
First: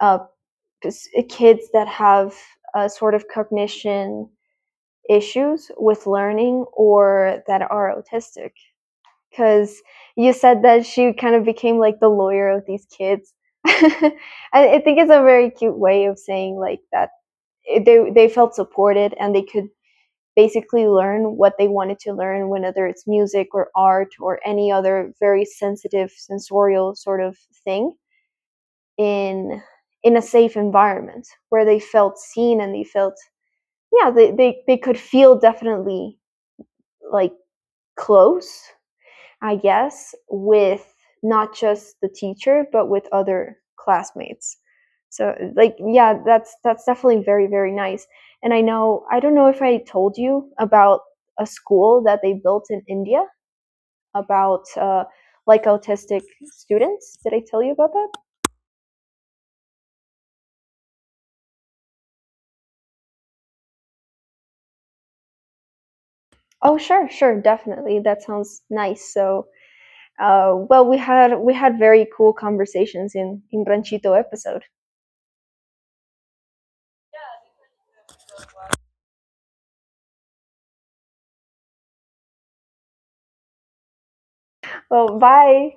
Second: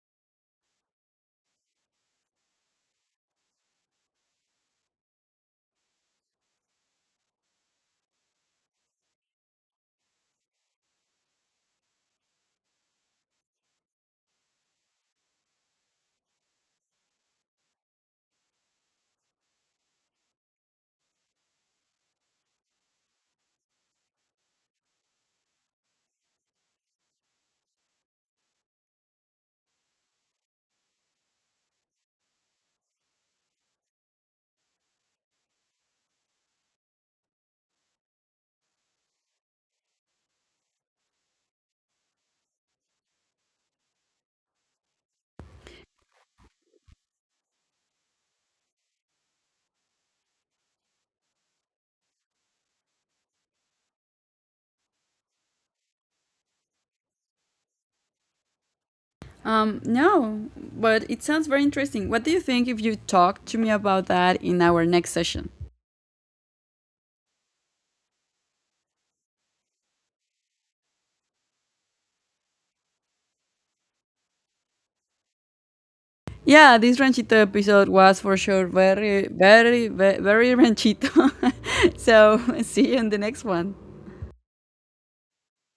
Speaker 2: uh, kids that have, sort of cognition issues with learning or that are autistic. Because you said that she kind of became like the lawyer of these kids. I, I think it's a very cute way of saying like that they felt supported and they could basically learn what they wanted to learn, whether it's music or art or any other very sensitive sensorial sort of thing in in a safe environment where they felt seen and they felt, yeah, they could feel definitely like close, I guess, with not just the teacher, but with other classmates. So like yeah, that's definitely very very nice. And I know, I don't know if I told you about a school that they built in India about, like autistic students. Did I tell you about that?
Speaker 1: No, but it sounds very interesting. What do you think if you talk to me about that in our next session?
Speaker 2: Oh sure, sure, definitely. That sounds nice. So, well, we had very cool conversations in Branchito episode.
Speaker 1: Yeah, this ranchito episode was for sure very, very, very, very ranchito. So, see you in the next one.
Speaker 2: Well, bye.